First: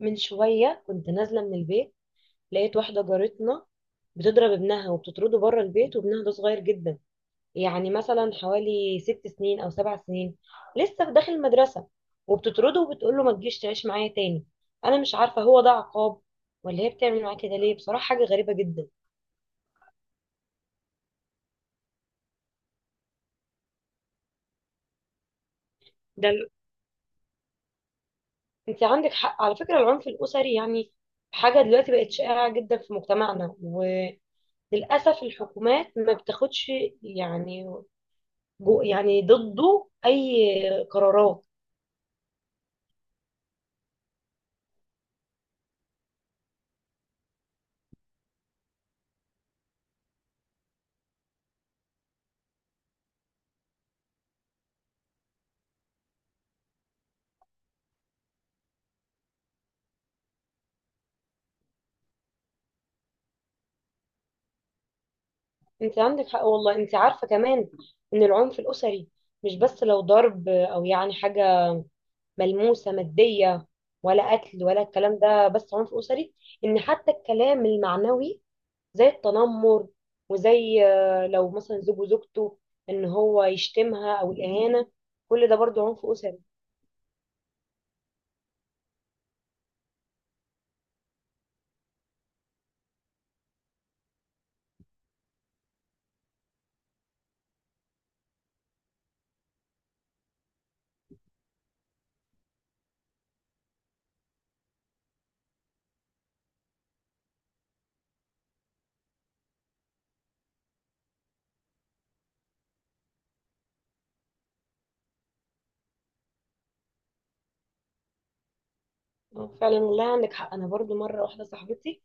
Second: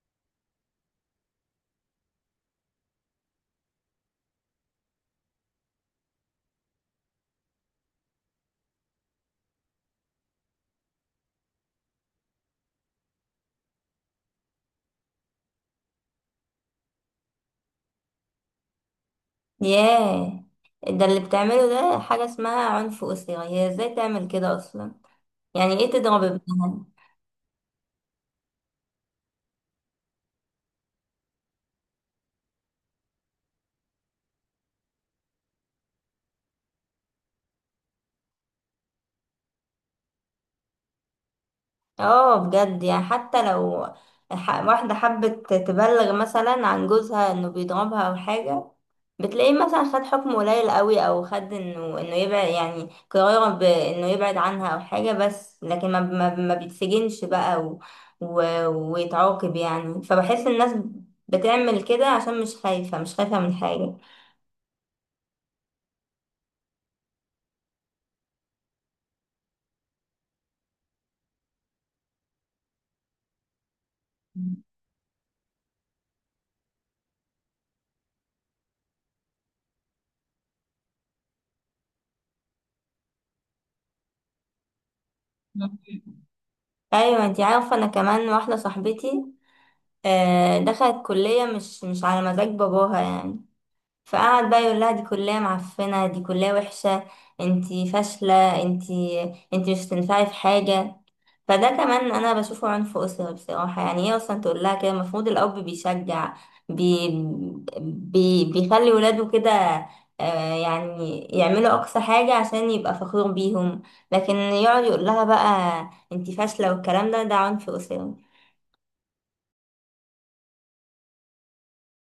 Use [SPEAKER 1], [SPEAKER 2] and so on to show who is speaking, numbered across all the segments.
[SPEAKER 1] من شوية كنت نازلة من البيت، لقيت واحدة جارتنا بتضرب ابنها وبتطرده بره البيت، وابنها ده صغير جدا، يعني مثلا حوالي 6 سنين أو 7 سنين، لسه في داخل المدرسة، وبتطرده وبتقول له ما تجيش تعيش معايا تاني. أنا مش عارفة هو ده عقاب ولا هي بتعمل معاه كده ليه، بصراحة حاجة غريبة جدا.
[SPEAKER 2] ياه، ده اللي بتعمله ده حاجة اسمها عنف أسري. هي ازاي تعمل كده أصلا؟ يعني ايه تضرب
[SPEAKER 1] ده ال-
[SPEAKER 2] ابنها؟
[SPEAKER 1] أنت عندك حق على فكرة، العنف الأسري يعني حاجة دلوقتي بقت شائعة جدا في مجتمعنا، وللأسف الحكومات ما بتاخدش، يعني، جو يعني ضده اي قرارات.
[SPEAKER 2] اه، بجد يعني حتى لو واحدة حبت تبلغ مثلا عن جوزها انه بيضربها أو حاجة، بتلاقيه مثلا خد حكم قليل قوي أو خد انه يبعد، يعني قرار بانه يبعد عنها أو حاجة، بس لكن ما بيتسجنش بقى و... و... ويتعاقب يعني. فبحس الناس بتعمل كده عشان مش خايفة من حاجة.
[SPEAKER 1] انت عندك حق والله، انت عارفه كمان ان العنف الاسري مش بس لو ضرب او يعني حاجه ملموسه ماديه، ولا قتل ولا الكلام ده، بس عنف اسري ان حتى الكلام المعنوي زي التنمر، وزي لو مثلا زوج وزوجته ان هو يشتمها او الاهانه، كل ده برضو عنف اسري.
[SPEAKER 2] ايوه انتي عارفه، انا كمان واحده صاحبتي دخلت كليه مش على مزاج باباها يعني، فقعد بقى يقول لها دي كليه معفنه، دي كليه وحشه، انتي فاشله، انتي مش هتنفعي في حاجه. فده كمان انا بشوفه عنف اسري بصراحه، يعني هي اصلا تقول لها كده؟ المفروض الاب بيشجع، بي بي بيخلي ولاده كده، يعني يعملوا اقصى حاجه عشان يبقى فخور بيهم، لكن يقعد يقول لها بقى انتي فاشله والكلام ده، ده عنف اسري.
[SPEAKER 1] فعلا والله عندك حق. انا برضو مره واحده صاحبتي،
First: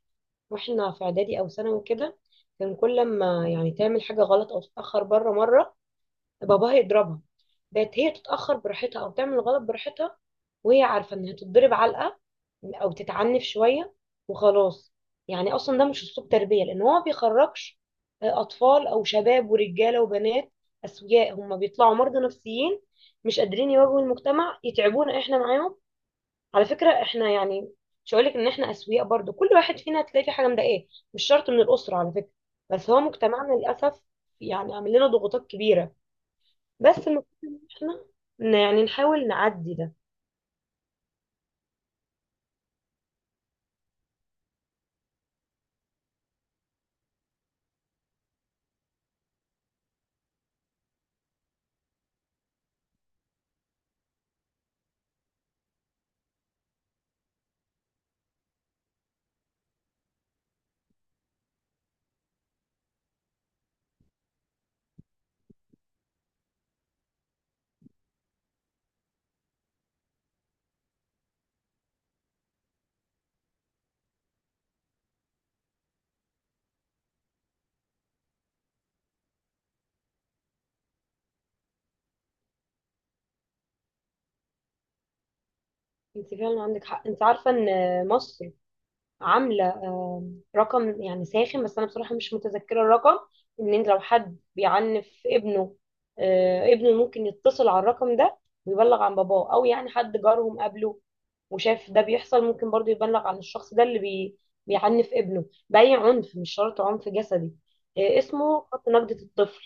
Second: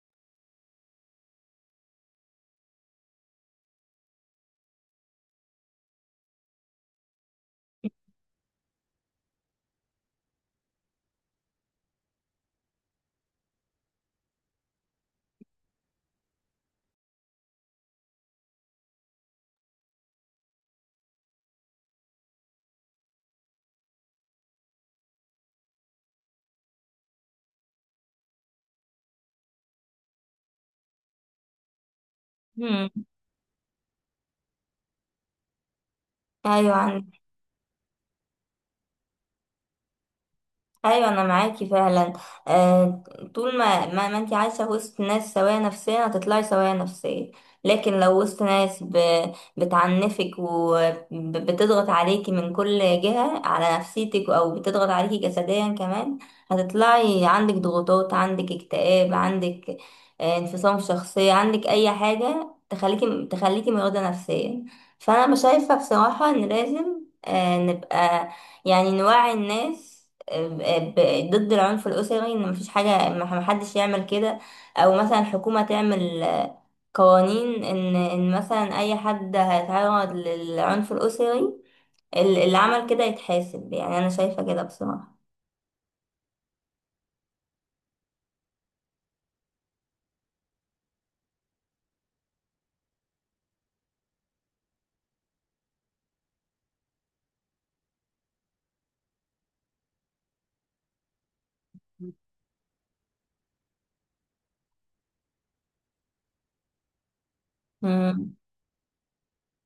[SPEAKER 1] واحنا في اعدادي او ثانوي كده، كان كل ما يعني تعمل حاجه غلط او تتاخر بره مره باباها يضربها. بقت هي تتاخر براحتها او تعمل غلط براحتها، وهي عارفه انها تتضرب علقه او تتعنف شويه وخلاص. يعني اصلا ده مش اسلوب تربيه، لان هو ما بيخرجش اطفال او شباب ورجاله وبنات اسوياء، هم بيطلعوا مرضى نفسيين، مش قادرين يواجهوا المجتمع، يتعبونا احنا معاهم. على فكرة احنا يعني مش هقولك ان احنا اسوياء، برضو كل واحد فينا هتلاقي فيه حاجة مضايقاه، مش شرط من الأسرة على فكرة.
[SPEAKER 2] مم.
[SPEAKER 1] بس هو مجتمعنا للأسف يعني عامل لنا ضغوطات كبيرة.
[SPEAKER 2] ايوه
[SPEAKER 1] بس
[SPEAKER 2] عندك.
[SPEAKER 1] المفروض ان احنا يعني نحاول نعدي ده.
[SPEAKER 2] ايوه انا معاكي فعلا. آه، طول ما انت عايشه وسط ناس سويه نفسيا هتطلعي سويه نفسيا، لكن لو وسط ناس بتعنفك وبتضغط عليكي من كل جهه على نفسيتك او بتضغط عليكي جسديا كمان، هتطلعي عندك ضغوطات، عندك اكتئاب، عندك آه انفصام في الشخصيه، عندك اي حاجه تخليكي مريضه نفسيا. فانا مش شايفه بصراحه ان لازم آه نبقى يعني نوعي الناس ضد العنف الأسري، إن مفيش حاجة، محدش يعمل كده، أو مثلا الحكومة تعمل آه، قوانين، إن مثلا أي حد هيتعرض للعنف الأسري اللي عمل كده يتحاسب. يعني أنا شايفة كده بصراحة.
[SPEAKER 1] انت فعلا عندك حق، انت عارفة ان مصر عامله رقم يعني ساخن، بس انا بصراحه مش متذكره الرقم. ان انت لو حد بيعنف ابنه، ابنه ممكن يتصل على الرقم ده ويبلغ عن باباه، او يعني حد جارهم قبله وشاف ده بيحصل ممكن برضو يبلغ عن الشخص ده اللي بيعنف ابنه بأي عنف، مش شرط عنف جسدي.
[SPEAKER 2] مم.
[SPEAKER 1] اسمه خط نجدة الطفل.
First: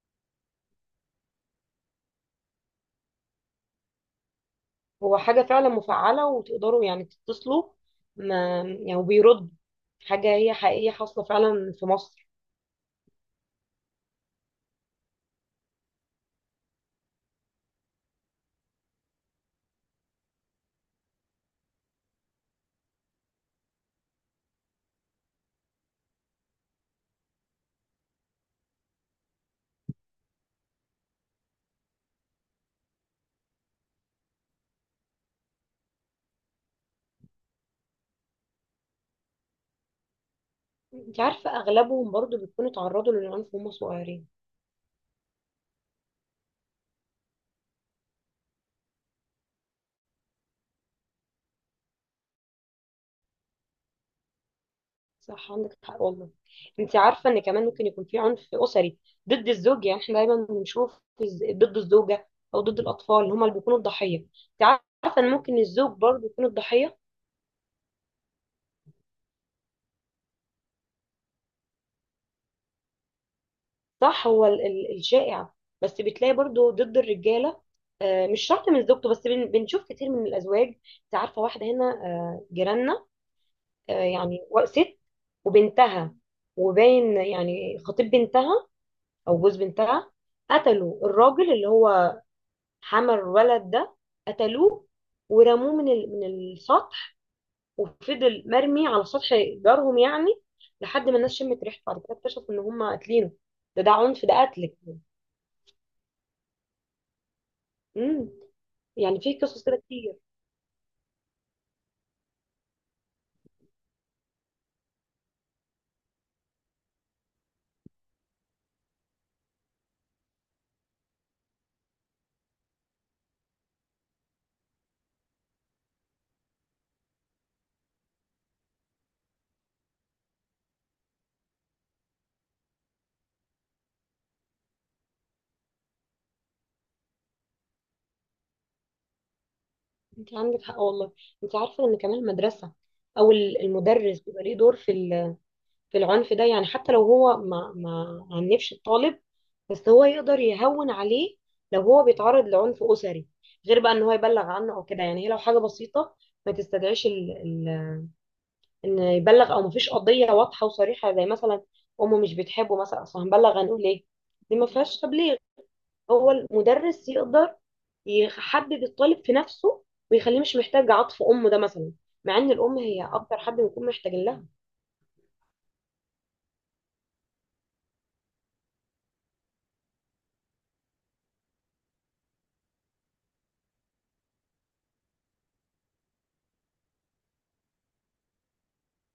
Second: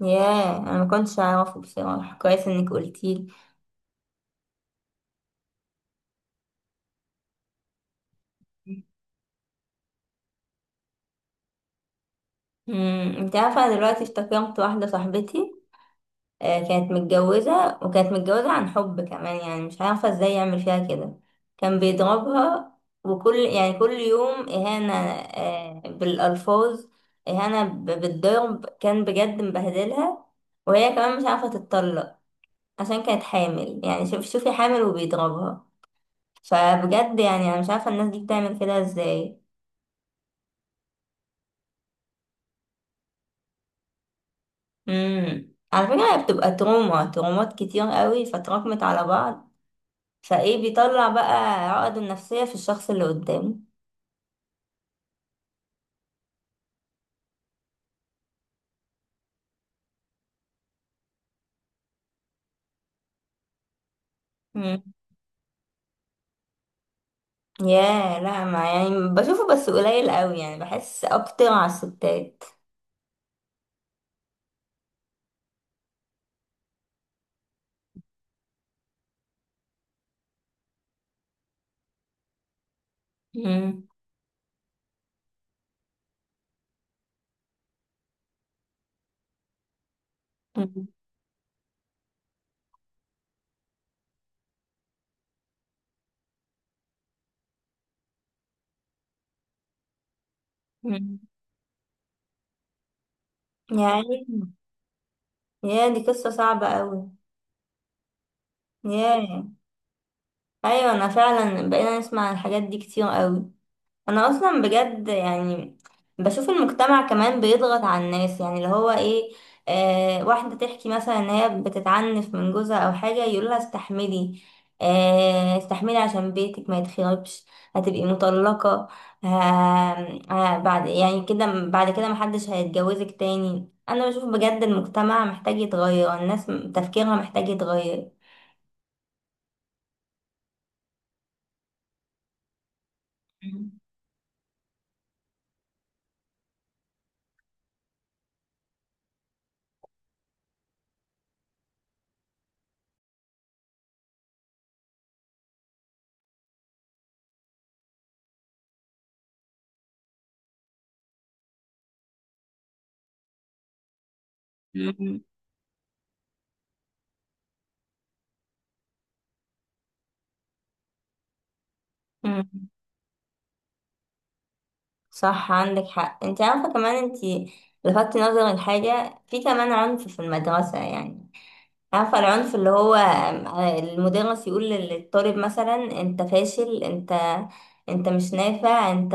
[SPEAKER 2] ياه، أنا ما كنتش أعرفه بصراحة، كويس إنك قلتيلي.
[SPEAKER 1] هو حاجة فعلا مفعلة وتقدروا يعني تتصلوا، ما يعني وبيرد، حاجة هي حقيقية حاصلة فعلا في مصر.
[SPEAKER 2] مم. أنت عارفة أنا دلوقتي افتكرت واحدة صاحبتي، كانت متجوزة، وكانت متجوزة عن حب كمان، يعني مش عارفة ازاي يعمل فيها كده، كان بيضربها، وكل يعني كل يوم إهانة آه، بالألفاظ، إهانة بالضرب، كان بجد مبهدلها، وهي كمان مش عارفة تتطلق عشان كانت حامل. يعني شوفي حامل وبيضربها. فبجد يعني أنا مش عارفة الناس دي بتعمل كده ازاي.
[SPEAKER 1] انت عارفة اغلبهم برضو بيكونوا اتعرضوا للعنف وهم صغيرين.
[SPEAKER 2] مم. على فكرة هي بتبقى ترومات كتير قوي فتراكمت على بعض، فايه بيطلع بقى عقده النفسية في الشخص اللي قدامه.
[SPEAKER 1] صح عندك حق والله. انت عارفة ان كمان ممكن يكون في عنف اسري ضد الزوج، يعني احنا دايما بنشوف ضد الزوجة او ضد الاطفال اللي هم اللي بيكونوا الضحية. انت
[SPEAKER 2] مم.
[SPEAKER 1] عارفة ان ممكن الزوج برضو يكون الضحية.
[SPEAKER 2] يا، لا، ما يعني بشوفه بس قليل قوي، يعني بحس اكتر على الستات.
[SPEAKER 1] صح، هو الشائع، بس بتلاقي برضو ضد الرجالة، مش شرط من زوجته، بس بنشوف كتير من الازواج. انت عارفة واحدة هنا جيراننا،
[SPEAKER 2] مم.
[SPEAKER 1] يعني ست وبنتها، وباين يعني خطيب بنتها او جوز بنتها،
[SPEAKER 2] مم.
[SPEAKER 1] قتلوا الراجل اللي هو حمل الولد ده. قتلوه ورموه من من السطح، وفضل مرمي على سطح جارهم يعني لحد ما
[SPEAKER 2] مم.
[SPEAKER 1] الناس شمت ريحته، بعد كده اكتشفوا ان هم قاتلينه. ده، ده
[SPEAKER 2] يعني،
[SPEAKER 1] عنف، ده قتل.
[SPEAKER 2] يا دي قصة صعبة قوي.
[SPEAKER 1] امم يعني
[SPEAKER 2] يا،
[SPEAKER 1] في قصص كده كتير.
[SPEAKER 2] ايوه انا فعلا بقينا نسمع الحاجات دي كتير قوي، انا اصلا بجد يعني بشوف المجتمع كمان بيضغط على الناس، يعني اللي هو ايه، آه واحدة تحكي مثلا ان هي بتتعنف من جوزها او حاجة يقولها استحملي، آه استحملي عشان بيتك ما يتخربش، هتبقي مطلقة، آه، آه بعد يعني كده بعد كده محدش هيتجوزك تاني. انا بشوف بجد المجتمع محتاج يتغير، الناس تفكيرها محتاج يتغير.
[SPEAKER 1] انت عندك حق والله. انت عارفه ان كمان المدرسه، او المدرس بيبقى ليه دور في في العنف ده، يعني حتى لو هو ما عنفش الطالب، بس هو يقدر يهون عليه لو هو بيتعرض لعنف أسري، غير بقى ان هو يبلغ عنه او كده. يعني هي لو حاجة بسيطة ما تستدعيش ان يبلغ، او مفيش قضية واضحة وصريحة زي مثلا امه مش بتحبه مثلا، اصل هنبلغ هنقول ايه؟ دي ما فيهاش
[SPEAKER 2] مم.
[SPEAKER 1] تبليغ. هو المدرس يقدر يحبب الطالب في نفسه، ويخليه مش محتاج عطف امه ده مثلا، مع
[SPEAKER 2] مم.
[SPEAKER 1] ان الام هي اكتر حد بيكون محتاج لها.
[SPEAKER 2] صح عندك حق، انت عارفة كمان انت لفتت نظر الحاجة، في كمان عنف في المدرسة يعني، عارفة العنف اللي هو المدرس يقول للطالب مثلا انت فاشل، انت انت مش نافع، انت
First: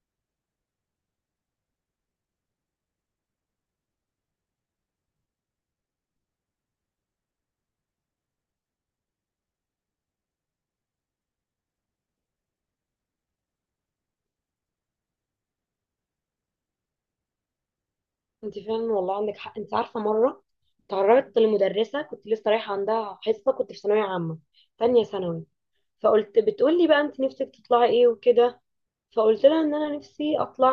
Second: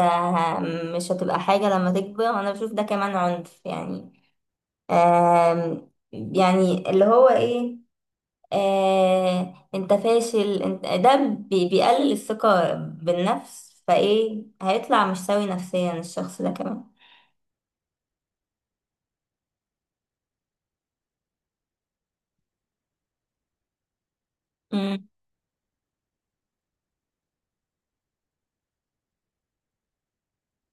[SPEAKER 2] مش هتبقى حاجة لما تكبر. انا بشوف ده كمان عنف يعني. يعني اللي هو ايه، آه، انت فاشل انت، ده بيقلل الثقة بالنفس، فايه هيطلع مش سوي نفسيا الشخص ده كمان.
[SPEAKER 1] انت فعلا والله عندك حق. انت عارفه مره تعرضت لمدرسه كنت لسه رايحه عندها حصه، كنت في ثانويه عامه تانية
[SPEAKER 2] امم
[SPEAKER 1] ثانوي، فقلت، بتقول لي بقى انت نفسك تطلعي ايه وكده، فقلت لها ان انا نفسي اطلع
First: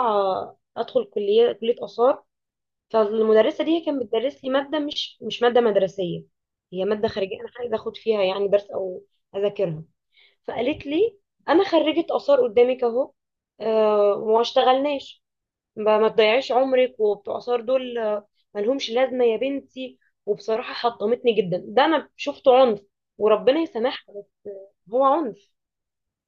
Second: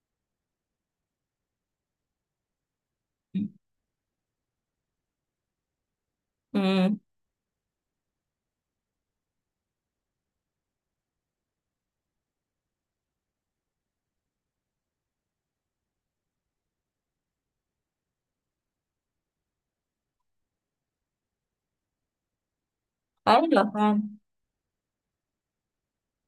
[SPEAKER 1] ادخل كليه، كليه اثار. فالمدرسه دي هي كانت بتدرس لي ماده مش ماده مدرسيه، هي
[SPEAKER 2] امم
[SPEAKER 1] ماده خارجيه انا عايزه اخد فيها يعني درس او اذاكرها. فقالت لي انا خريجه اثار قدامك اهو، آه وما اشتغلناش، ما تضيعيش عمرك وبتوع آثار دول ملهمش لازمة يا بنتي. وبصراحة حطمتني جدا، ده أنا شفته عنف وربنا
[SPEAKER 2] ايوه فعلا.
[SPEAKER 1] يسامحها، بس هو عنف.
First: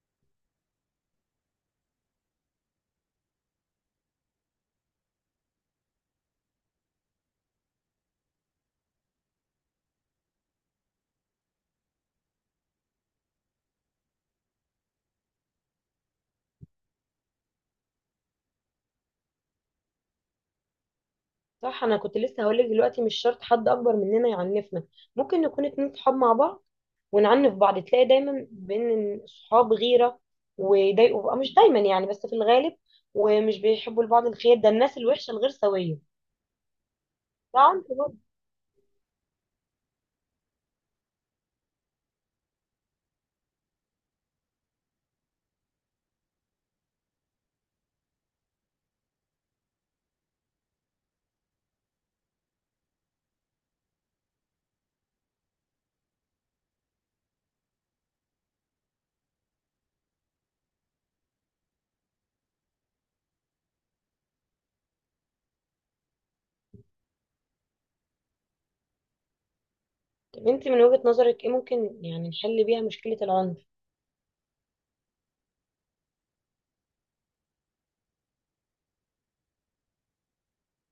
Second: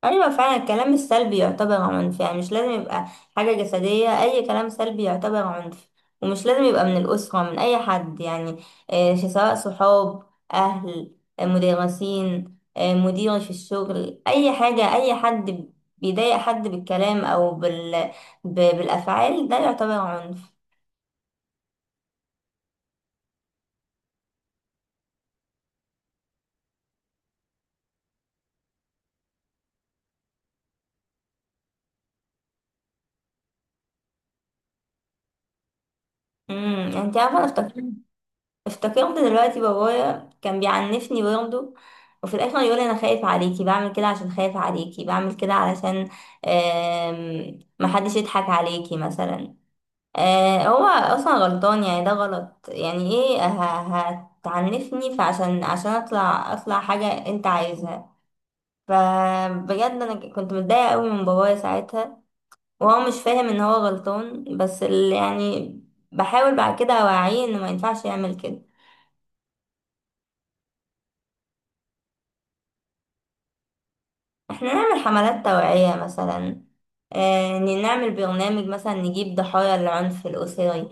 [SPEAKER 2] ايوه فعلا الكلام السلبي يعتبر عنف، يعني مش لازم يبقى حاجه جسديه، اي كلام سلبي يعتبر عنف، ومش لازم يبقى من الاسره، من اي حد يعني، آه، سواء صحاب، اهل، آه، مدرسين، آه، مدير في الشغل، اي حاجه، اي حد بيضايق حد بالكلام او بالافعال، ده يعتبر عنف.
[SPEAKER 1] صح، أنا كنت لسه هقولك دلوقتي مش شرط حد أكبر مننا يعنفنا، ممكن نكون اتنين صحاب مع بعض ونعنف بعض. تلاقي دايما بين الصحاب غيرة ويضايقوا بقى، مش دايما يعني، بس في الغالب، ومش بيحبوا لبعض الخير. ده الناس الوحشة الغير سوية،
[SPEAKER 2] انت عارفه انا
[SPEAKER 1] ده عنف برضه.
[SPEAKER 2] افتكرت دلوقتي بابايا كان بيعنفني برضه، وفي الاخر يقول انا خايف عليكي بعمل كده، عشان خايف عليكي بعمل كده علشان آم، محدش يضحك عليكي مثلا. آه، هو اصلا غلطان، يعني ده غلط، يعني ايه هتعنفني عشان اطلع حاجة انت عايزها؟ فبجد انا كنت متضايقة قوي من بابايا ساعتها، وهو مش فاهم ان هو غلطان، بس يعني بحاول بعد كده اوعيه انه ما ينفعش يعمل كده.
[SPEAKER 1] طب انت من وجهة نظرك ايه ممكن يعني نحل بيها مشكلة العنف؟
[SPEAKER 2] احنا نعمل حملات توعية مثلا، آه نعمل برنامج مثلا نجيب ضحايا العنف الأسري،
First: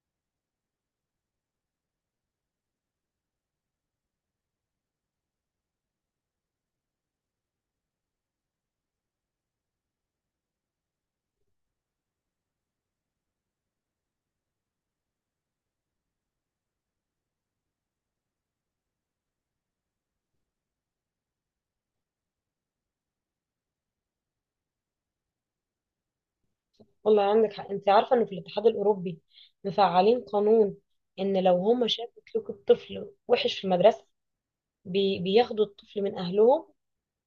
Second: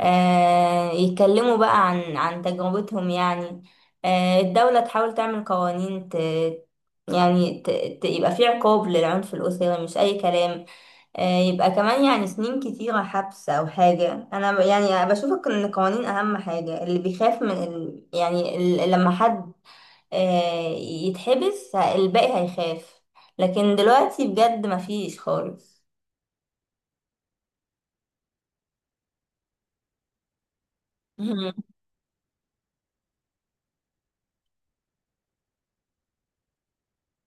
[SPEAKER 2] آه يتكلموا بقى عن تجربتهم يعني، آه الدولة تحاول تعمل قوانين، ت يعني ت ت يبقى في عقاب للعنف الأسري، مش أي كلام، آه يبقى كمان يعني سنين كتيرة حبس أو حاجة. أنا يعني بشوف إن القوانين أهم حاجة، اللي بيخاف من ال لما حد آه، يتحبس الباقي هيخاف، لكن دلوقتي بجد مفيش خالص.
[SPEAKER 1] والله عندك حق. انت عارفه انه في الاتحاد الاوروبي مفعلين قانون ان
[SPEAKER 2] مهم.
[SPEAKER 1] لو هم شافوا سلوك الطفل وحش في المدرسه، بياخدوا الطفل من اهلهم،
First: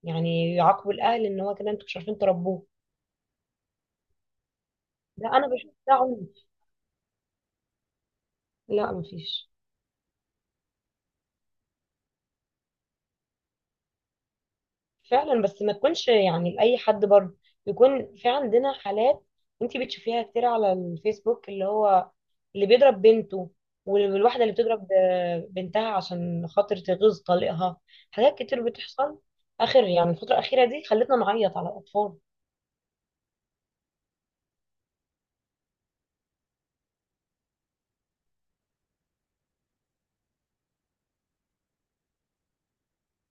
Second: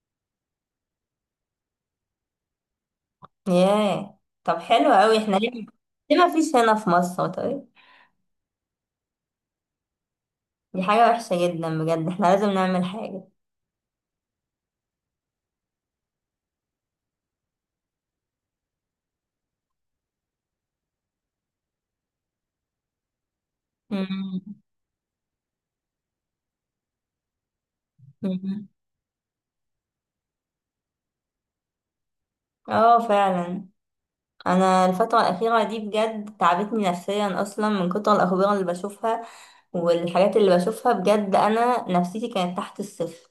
[SPEAKER 1] يعني يعاقبوا الاهل، ان هو كده انتوا مش عارفين تربوه.
[SPEAKER 2] ياه، طب حلو قوي،
[SPEAKER 1] لا
[SPEAKER 2] احنا
[SPEAKER 1] انا
[SPEAKER 2] ليه،
[SPEAKER 1] بشوف ده
[SPEAKER 2] ليه
[SPEAKER 1] عنف.
[SPEAKER 2] مفيش هنا في مصر طيب؟
[SPEAKER 1] لا مفيش.
[SPEAKER 2] دي حاجة وحشة جدا بجد، احنا لازم نعمل حاجة.
[SPEAKER 1] فعلا، بس ما تكونش يعني لأي حد برضه، يكون في عندنا حالات انت بتشوفيها كتير على الفيسبوك، اللي هو اللي بيضرب بنته،
[SPEAKER 2] مم.
[SPEAKER 1] والواحدة اللي بتضرب بنتها عشان خاطر تغيظ طليقها. حاجات كتير
[SPEAKER 2] مم.
[SPEAKER 1] بتحصل. آخر يعني الفترة الأخيرة دي خلتنا نعيط على الأطفال.
[SPEAKER 2] اه فعلا، انا الفترة الأخيرة دي بجد تعبتني نفسيا اصلا، من كتر الأخبار اللي بشوفها والحاجات اللي بشوفها، بجد انا نفسيتي كانت تحت الصفر.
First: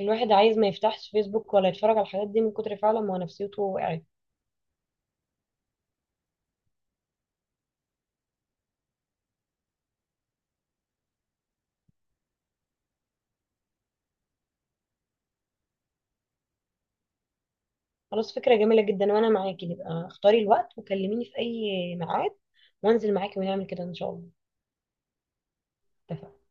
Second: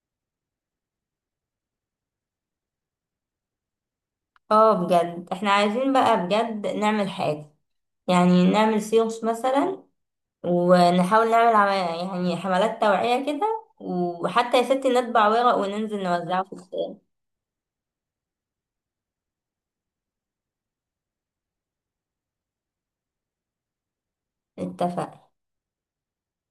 [SPEAKER 1] الواحد عايز ما يفتحش فيسبوك ولا يتفرج على الحاجات دي من كتر فعلا ما نفسيته وقعت.
[SPEAKER 2] اه بجد احنا عايزين بقى بجد نعمل حاجة، يعني نعمل سيوس مثلا، ونحاول نعمل يعني حملات توعية كده، وحتى يا ستي نطبع ورق وننزل نوزعه في الشارع.
[SPEAKER 1] خلاص فكرة جميلة جدا وأنا معاكي، نبقى اختاري الوقت وكلميني في أي ميعاد وانزل معاكي ونعمل كده إن شاء الله.
[SPEAKER 2] اتفق.
[SPEAKER 1] اتفقنا.